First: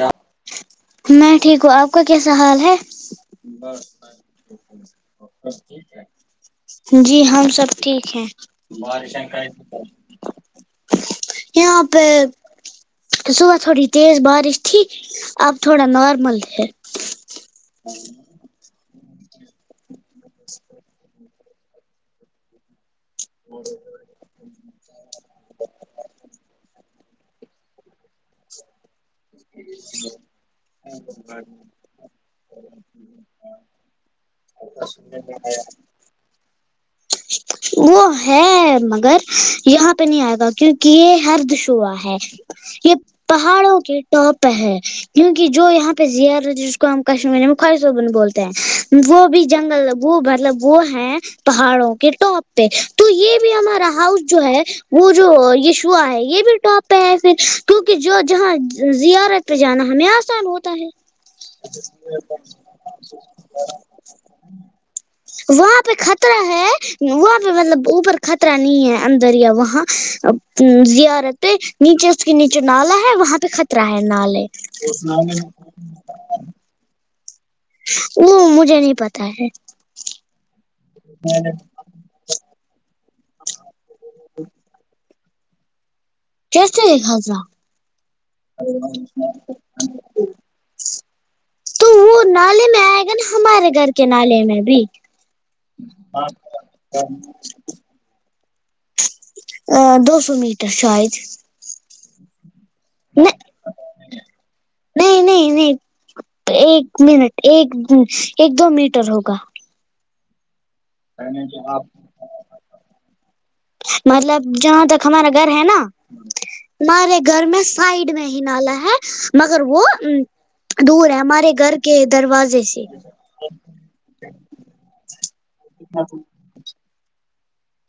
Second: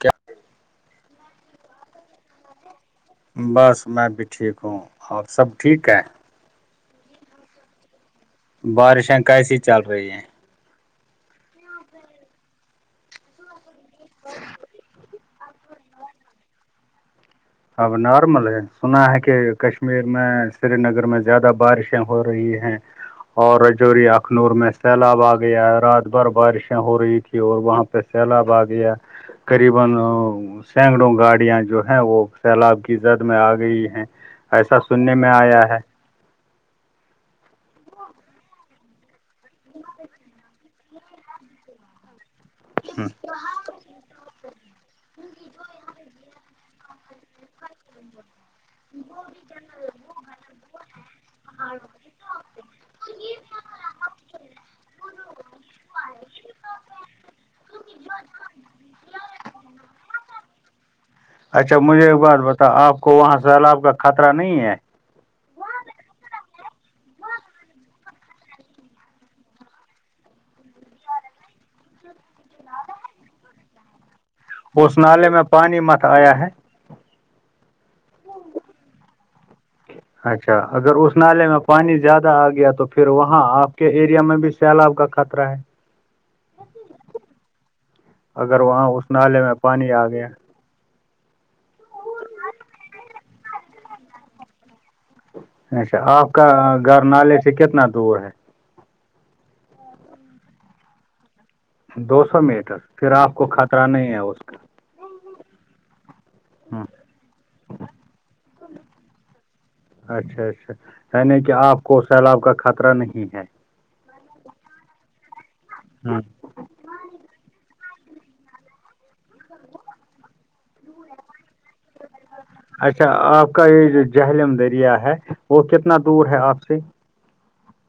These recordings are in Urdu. کیا میں ٹھیک ہوں آپ کا کیسا حال ہے بس میں بھی ٹھیک ہوں آپ سب ٹھیک ہے جی ہم سب ٹھیک ہیں بارشیں کیسی چل رہی ہیں یہاں پہ صبح تھوڑی تیز بارش ٹھیک آب تھوڑا نارمل ہے اب نارمل ہے سنا ہے کہ کشمیر میں سری نگر میں زیادہ بارشیں ہو رہی ہیں اور رجوروری اخنور میں سیلاب آ گیا رات بھر بارشیں ہو رہی تھیں کی اور وہاں پہ سیلا باغ یا قریبا سینکڑوں گاڑیاں جو ہے وہ لب کی زد میں آ گئی ہیں ایسا سننے میں آیا ہے وہ ہے مگر یہاں پہ نہیں آیا تھا کیونکہ کہ یہ ہرد شعا ہے یہ پہاڑوں کے ٹاپ ہے کیونک جو یہاں پہ زی جس کو ہم کشمیر خواہشحبن بولتے وہ بھی جنگل وہ مطلب وہ ہے پہاڑوں کے ٹاپ پہ تو یہ بھی ہمارا ہاؤس جو ہے وہ جو یشعا ہے یہ بھی ٹاپ ایسے کیونکہ جو جہاں زیارت پہ جانا ہمیں آسان ہوتا ہے اچھا مجھے ایک بات بتا آپ کو وہاں سیلاب کا خطرہ نہیں ہے وہاں پہ خطر [unintelligible] وہاں پہ مطلب اوپر خطرہ نہیں ہے اندر یا وہاں زیارت پہ نیچے اس کے نیچے نالا ہے وہاں پہ خطرہ ہے نالے اس نالے میں پانی مت آیا ہے وہ مجھے نہیں پتا ہے اچھا اگر اس نالے میں پانی زیادہ آ گیا تو پھر وہاں آپ کے ایریا میں بھی سیلاب کا خطرہ ہے کیسے ہضرہ اگر وہاں اس نالے میں پانی آ گیا تو وہ نالے میں آئے گا نا ہمارے گھر کے نالے میں بھی اچھا آپ کا گھر نالے سے کتنا دور ہے ا دو سو میٹر شاید دو سو میٹر پھر آپ کو خطرہ نہیں ہے اس کا نہیں نہیں نہیں ہاں ایک منٹ ایک ایک دو میٹر ہوگا اچھا اچھا نہیں کہ آپ کو سیلاب کا خطرہ نہیں ہے مطلب جہاں تک ہمارا گھر ہے نا ہاں مارے گھر میں سائڈ میں ہی نالا ہے مگر وہ دور ہے ہمارے گھر کے دروازے سے اچھا آپ کا یہ جو جہلملم دریا ہے وہ کتنا دور ہے آپ سے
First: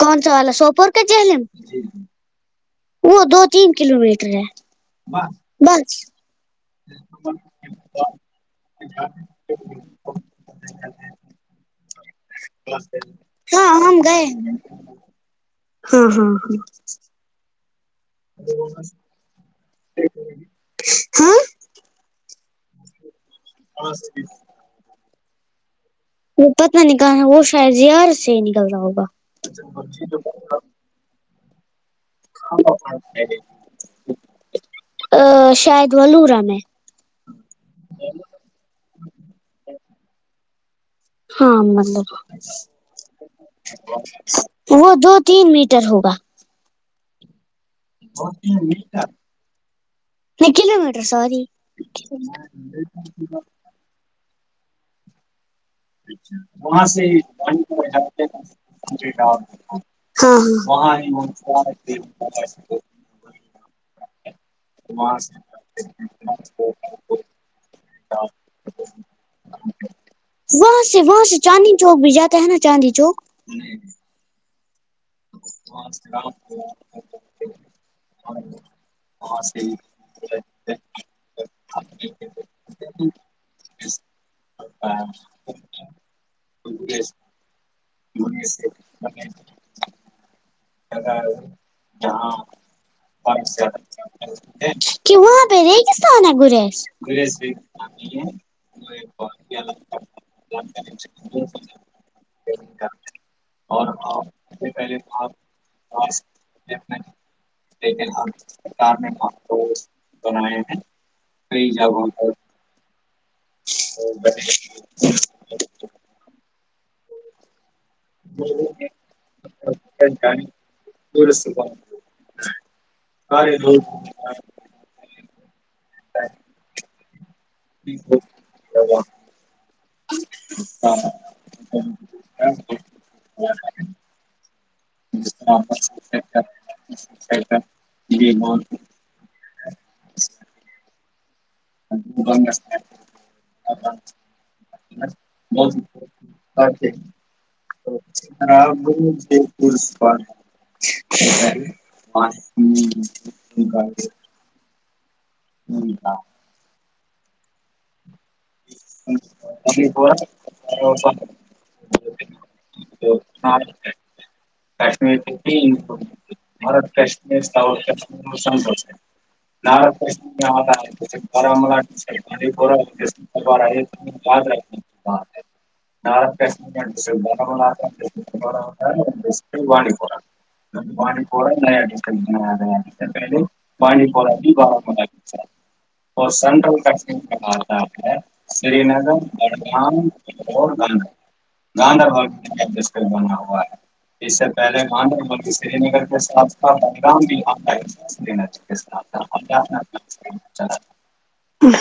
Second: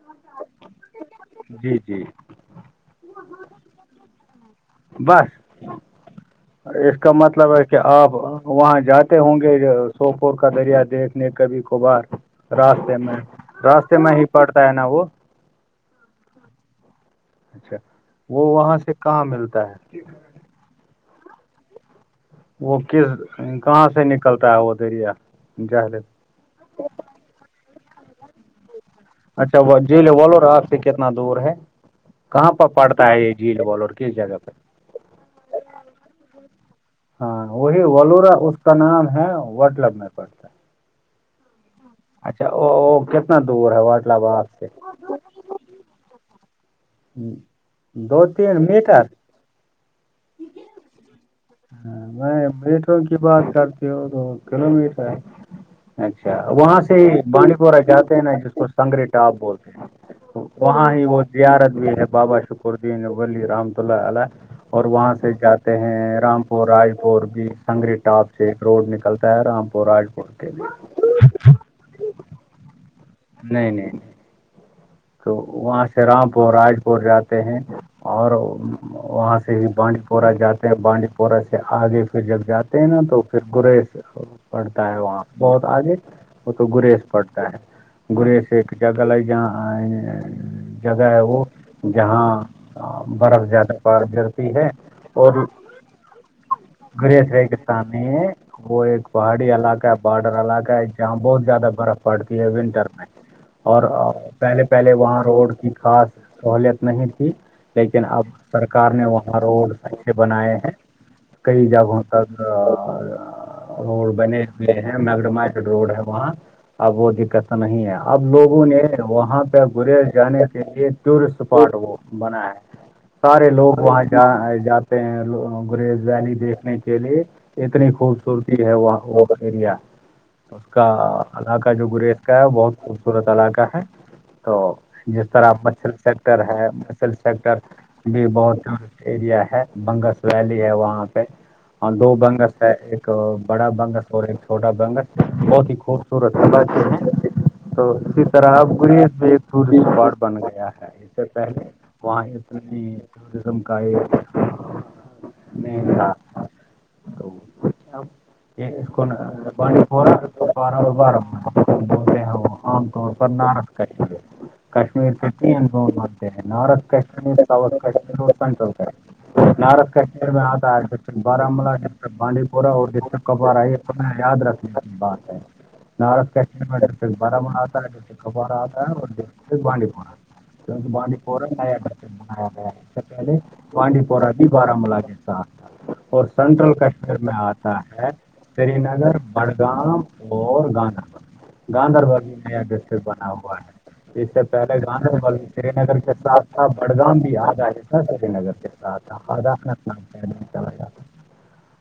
کون سا والا سوپور کے جلیم جی جی وہ دو تین کلو میٹر ہے بس بس اس کا مطلب ہے کہ آپ وہاں جاتے ہوں گے سوپور کا دریا دیکھ کبھی کبھار راستے میں ہاں راستے ہم میں ہی گئے پڑتا ہے نا وہ ہاں ہاں ہاں اچھا وہ وہاں سے کہاں ملتا ہے ہاں وہ کس کہاں سے نکلتا ہے وہ دریا جاہل وہ پتہ نکال رہا ہے وہ شاید یار سے ہی نکل رہا ہوگا اچھا جیل بولو را آپ سے کتنا دور ہے کہاں پر پڑتا ہے یہ جیل بال اور کس جگہ پہ ا شاید و رہا میں ہاں وہی ولورا اس کا نام ہے وٹلب میں پٹ ہاں مل اچھا کتنا دور ہے واٹلباد سے وہ دو تین میٹر ہوگا ہ دو تین میٹر نہیں کلو میٹر سوری کیا تو گل مٹ ہے اچھا وہاں سے ہی بانڈی پورہ جاتے ہیں نا جس کو سنگری ٹاپ بولتے ہیں ہاں ہاں وہاں ہی وہ زیارت بھی ہے بابا شکردین ولی رحمت اللہ ع اور وہاں سے جاتے ہیں رامپور رائے پور بھی سنگری اپ سے ایک روڈ نکلتا ہے رام پور پ وہاں سے وہاں سے چاندنی چوک بھی جاتا ہے نا چاندنی چوک نہیں نہیں تو وہاں سے رامپور راج پور جاتے ہیں اور وہاں سے ہی بانڈی پورہ جاتے ہیں بانڈی پورہ سے آگے پھر جب جاتے ہیں نا تو پھر گری پڑتا ہے وہاں بہت آگے وہ تو گریز پڑتا ہے گرے س ایک جاگ لائی جا جگہ ہے وہ جہاں برف زیادہ پار گرتی ہے کہ اور وہاں پہ ریگستان ہے گریز گریش ریگستان میں وہ ایک پہاڑی علاقہ ہے بارڈر علاقہ ہے جہاں بہت زیادہ برف پڑتی ہے ونٹر میں اور پہلے پہلے وہاں روڈ کی خاص سہوولت نہیں تھی لیکن اب سرکار نے وہاں روڈس اچھے بنائے ہیں کئی جگہوں تک روڈ بنے ہوئے ہیں مگ روڈ ہے وہاں اب وہ دقت تو نہیں ہے اب لوگوں نے وہاں پہ گریز جانے کے لیے ٹورسٹ اسپاٹ بنا ہے سارے لوگ وہاں ج جات گریز ویلی دیکھنے کے لیے اتنی خوبصورتی ہے وہ وہ ایریا اس کا علاقہ جو گریز کا ہے وہ بہت خوبصورت علاقہ ہے تو جس طرح مچھر سیکٹر ہے مچل سیکٹر بھی بہت ایریا ہے بنگس ویلی ہے وہاں پہ ہاں دو بنگس ہے ایک بڑا بنگس اور ایک چھوٹا بنگس بہت ہی خوب صورت حبی ہیں تو اسی طرح اب ت میں ایک ٹورسٹ اسپاٹ بن گیا ہے اس سے پہلے وہاں اتنی جسم کا ہے نہیں اس کو بانی پورا پارا بڑ وہ عام طور پر نارض کر ہے کشمیر ستی ان متے ہیں نارتھ کاشمیر سؤت کاشمیر اکنتا ہے ار کشہر میں آتا ہے ڈ بارامولہ ڈسٹرک بانڈی پورہ اور ڈسٹرک کپوارہ یاد رکھنے وال بات ہے نتھ کشمیر میں ڈ سے برابر آتا ہے ڈ سے کھبارہ آتا ہے بانڈی پنا [unintelligible] کیونکہ بانڈی پورہ نیا گھر پ منایا گیا ہے اس سے پہلے بانڈی پورہ بھی بارامولہ کے ساتھ تھا اور سینٹرل کشمیر میں آتا ہے سری نگر بڑگام اور گاندربل گاندربل نیا ڈسٹرکٹ بناا ہے اس سے پہلے گاندربل سری نگر کے ساتھ تھا بڑگام بھی آ جاے تھا سری نگر کے ساتھ خرد پ چلا جاتا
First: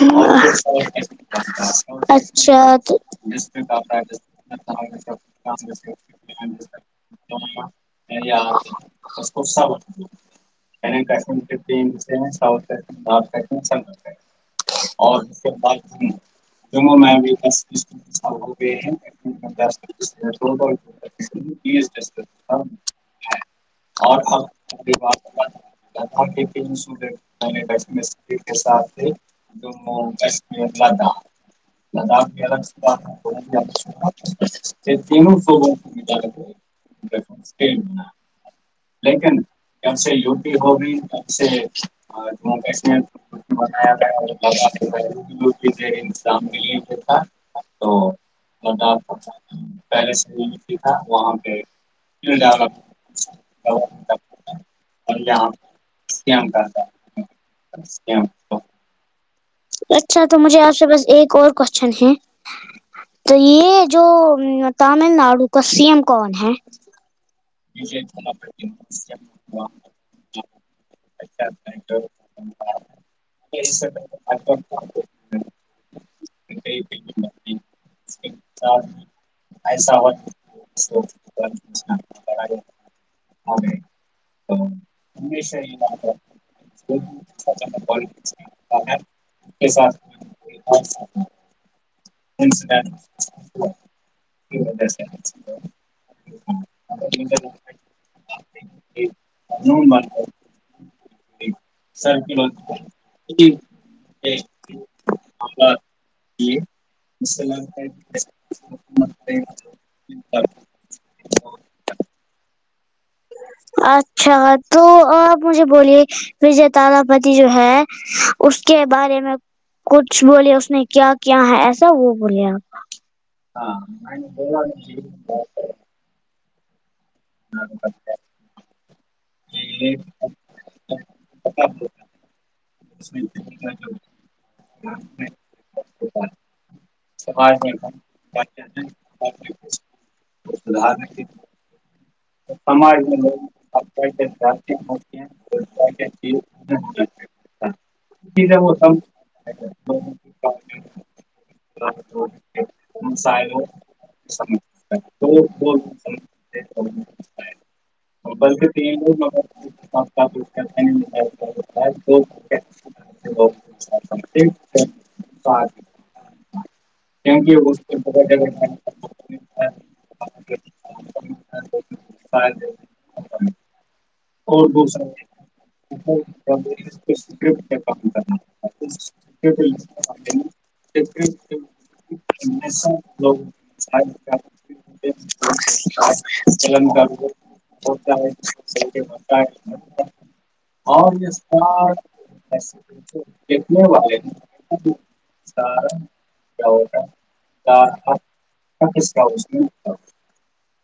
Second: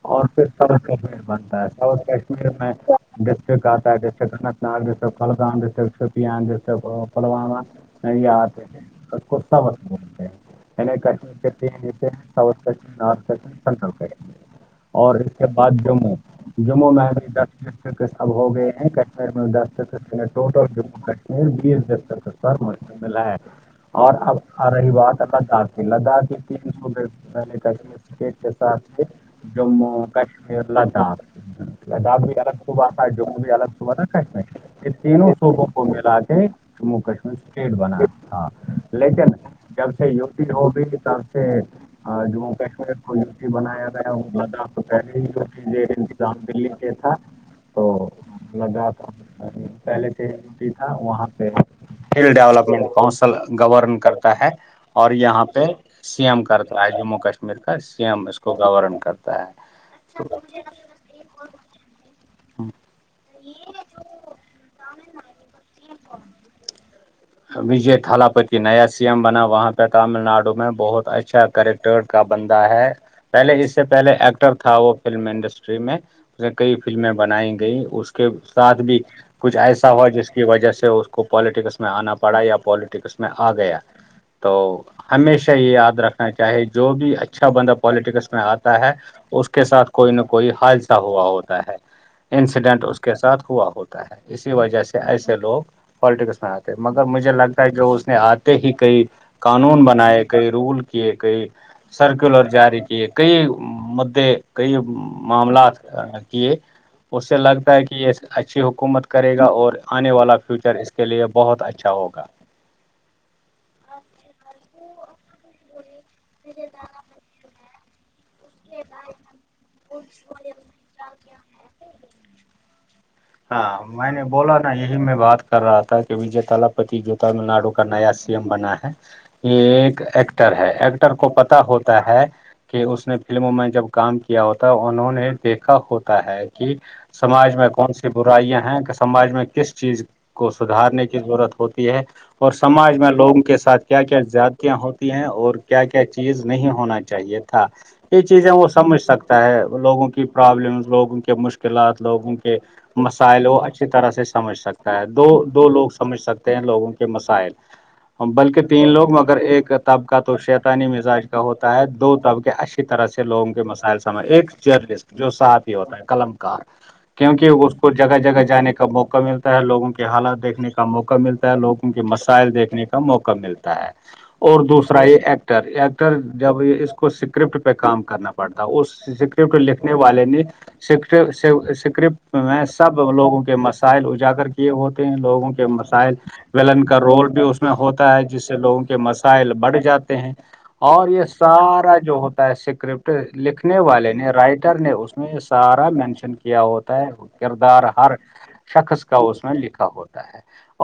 [unintelligible] اور پھر ستھ کشمیر بنتا ہے ساؤتھ کشمیر اچھا میں تو جسٹ کہتا ہے جس [unintelligible] یاا اس ین کو سے ساؤتھ بولتے ہیں یعنی کشمیر کے تین حصے ہیں south south Kashmir north Kashmir نتھ سر سینٹرل کشمیر اور اس کے بعد جموں میں بھی دس ڈسٹرکٹس اب ہو گئے ہیں کشمیر میں [unintelligible] بیر تک سر م میں ل گ اور اب آ رہی بات لداخ کی لداخ تین سوب نے کہٹی کے ساتھ جموں کشمیر لداخ لداخ بھی الگ صوبہ تھا جموں بھی الگ صوبہ تھا کشمیر یہ تینوں صوبوں کو ملا کے جموں کشمیر اسٹیٹ بنا ہاں لیکن جب سے یو س ہوگی تب سے جموں کشمیر کو یو س بنایا گیا وہ لداخ تو پہلے ہی جو انتظام دلی کے تھا تو لگاتار پہلے تھٹی تھا وہاں پہ فل ڈیولپمنٹ کانسل گورن کرتا ہے اور یہاں پہ سی ایم کرتا ہے جموں کشمیر کا سی ایم اس کو گورن کرتا اچھا تو مجھے آپ سے پاس ایک اور کوشچن ہے تو یہ جو تامل ناڈو کا سی ایم کون ہے وجے تھال پ کی نیا سی ایم بنا وہاں پہ تامل ناڈو میں بہت اچھا کرٹر کا بندا ہے پہلے ج سے پہلے ایکٹر تھا وہ فلم انڈسٹری میں کئی فلمیں بنائی گئ اس کے ساتھ بھی کچھ ایسا ہوا جس کی وجہ سے کو پولیٹکس میں آنا پڑا یا پولییٹکس میں آ گیا تو ہمیشہ یہ یاد رکھنا چاہیے جو بھی اچھا بندہ پالٹکس میں آتا ہے اس کے ساتھ کوئی نہ کوئی حادثہ ہوا ہوتا ہے انسیڈنٹ اس کے ساتھ ہوا ہوتا ہے اسی وجہ سے ایسے لوگ پالیٹکس میں آتے مگر مجھے لگتا ہے جو اس نے آتے ہی کئی قانون بنائے کئی رول کیے کئی سرکولر جاری کیے کئی مددے کئی معاملات کیے اس سے لگتا ہے کہ یہ اچھی حکومت کرے گا اور آنے والا فیوچر اس کے لیے بہت اچھا ہوگا اچھا تو آپ مجھے بولیے وجے تارا پتی جو ہے اس کے بارے میں کچھ بولے اس نے کیا کیا ہے ایسا وہ بولے آپ ہاں میں نے بولا نا یہی میں بات کر ب [unintelligible] رہا تھا وجے تلاپتی جو تمل ناڈو کا نیا سی ایم بنا ہے یہ ایک ایکٹر ہے ایکٹر کو پتا ہوتا ہے کہ اس نے میں جب کام کیا ہوتا ہے انہوں نے دیکھا ہوتا ہے کہ سماج میں کون سی برائیاں ہیں کہ سماج میں کس چیز کو سدارنے کی ضرورت ہوتی ہے اور سماج میں لوگوں کے ساتھ کیا کیا زیادتیاں ہوتی ہیں اور کیا کیا چیز نہیں ہونا چاہیے تھا یہ چیزیں وہ سمجھ سکتا ہے لوگوں کی پرابلم لوگوں کے مشکلات لوگوں کے مسائلوں اچھی طرح سے سمجھ سکتا ہے دو دو لوگ سمجھ سکتے ہیں لوگوں کے وسائل بلکہ تین لوگ مگر ایک طبقہ تو شیتانی مزاج کا ہوتا ہے دو طبقے اشے طرح سے لوگوں کے مسائل سجھ ایک جرلسٹ جو ساتھ ہی ہوتا ہے قلم کا کیوںکہ اس کو جگہ جگہ جانے کا موقع ملتا ہے لوگوں کے حالات دیکھنے کا موقع ملتا ہے لوگوں کے مسائل دیکھنے کا موقع ملتا ہے اور دوسرا یہ ایکٹر ایکٹر جب یہ اس کو کرپٹ پہ کام کرنا پڑتا ہے اس سکرپٹ لکھنے والے نے سکر سکرپٹ میں سب لوگوں کے مسائل اجاگر کیے ہوتے ہیں لوگوں کے مسائل ولن کا رول بھی اس میں ہوتا ہے جس سے لوگوں کے مسائل بڑھ جاتے ہیں اور یہ سارا جو ہوتا ہے سکرپٹ لکھنے والے نے رائٹر نے اس میں سارا مینشن کیا کیا ہوتا ہے کردار ہر شخص کا اس میں لکھا ہوتا ہے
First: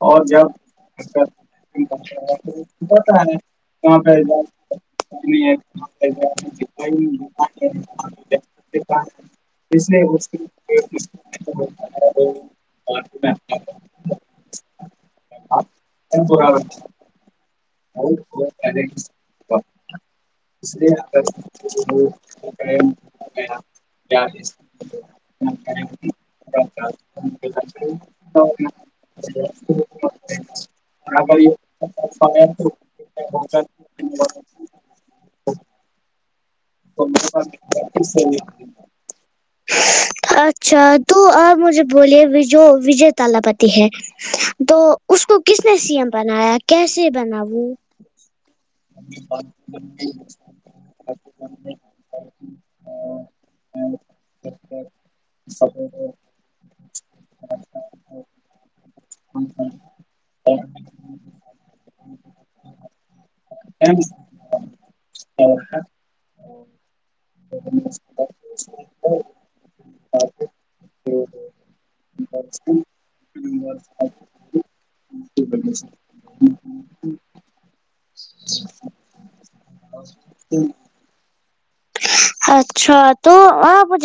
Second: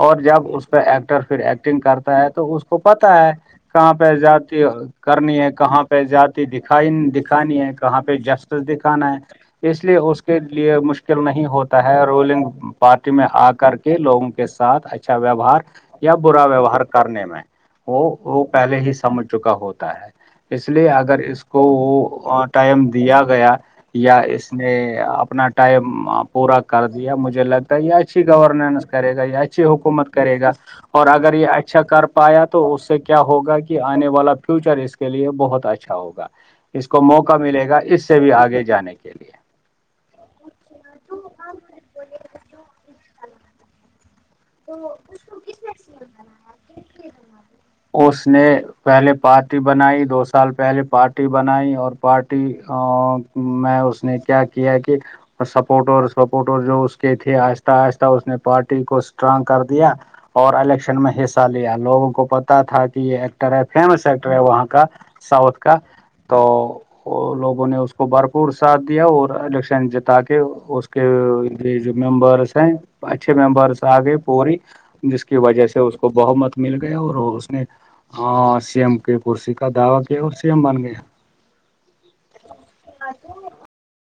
اور جب اس پہ ایکٹر پھر ایکٹنگ کرتا ہے تو اس کو پتا ہے کہاں پہ آزادی کرنی ہے کہاں پہ جاتی د دکھانی ہے کہاں پہ جسٹس دکھانا ہے اس لیے اس کے لیے مشکل نہیں ہوتا ہے رولنگ پارٹی میں آ کر کے لوگوں کے ساتھ اچھا ویوہار یا برا ویوہار کر کرنے میں وہ وہ پہلے ہی سمجھ چکا ہوتا ہے اس لیے اگر اس کو وہ ٹائم دیا گیا یا اس نے اپنا ٹائم پورا کر دیا مجھے لگتا ہے یا اچھی گورننس کرے گا یہ اچھی حکومت کرے گا اور اگر یہ اچھا کر پایا تو اس سے کیا ہوگا کہ آنے والا فیوچر اس کے لیے بہت اچھا ہوگا اس کو موقع ملے گا اس سے بھی آگے جانے کے لیے اچھا تو آپ مجھے بولیے جو وجے تالپتی ہے تو اس کو کس نے سی ایم بنایا کیسے بنا وہ اس نے پہلے پارٹی بنائی دو سال پہلے پارٹی بنائی اور پارٹی میں اس نے کیا کیا کہ سپورٹ اور سپورٹر جو اس کے تھے آہستہ آہستہ اس نے پارٹی کو اسٹرانگ کر دیا اور الیکشن میں حصہ لیا لوگوں کو پتا تھا کہ یہ ایکٹر ہے فیمس ایکٹر ہے وہاں کا ساؤتھ کا تو اور لوگوں نے اس کو بھرپور ساتھ دیا اور الیکشن جتا کے جو ممبرس ہیں اچھے ممبرس آ گئے پوری جس کی وجہ سے اس کو بہ مت مل گیا اور اس نے ہاں سی ایم کے کرسی کا دعوی کیا اور سی ایم بن گیا اچھا تو آپ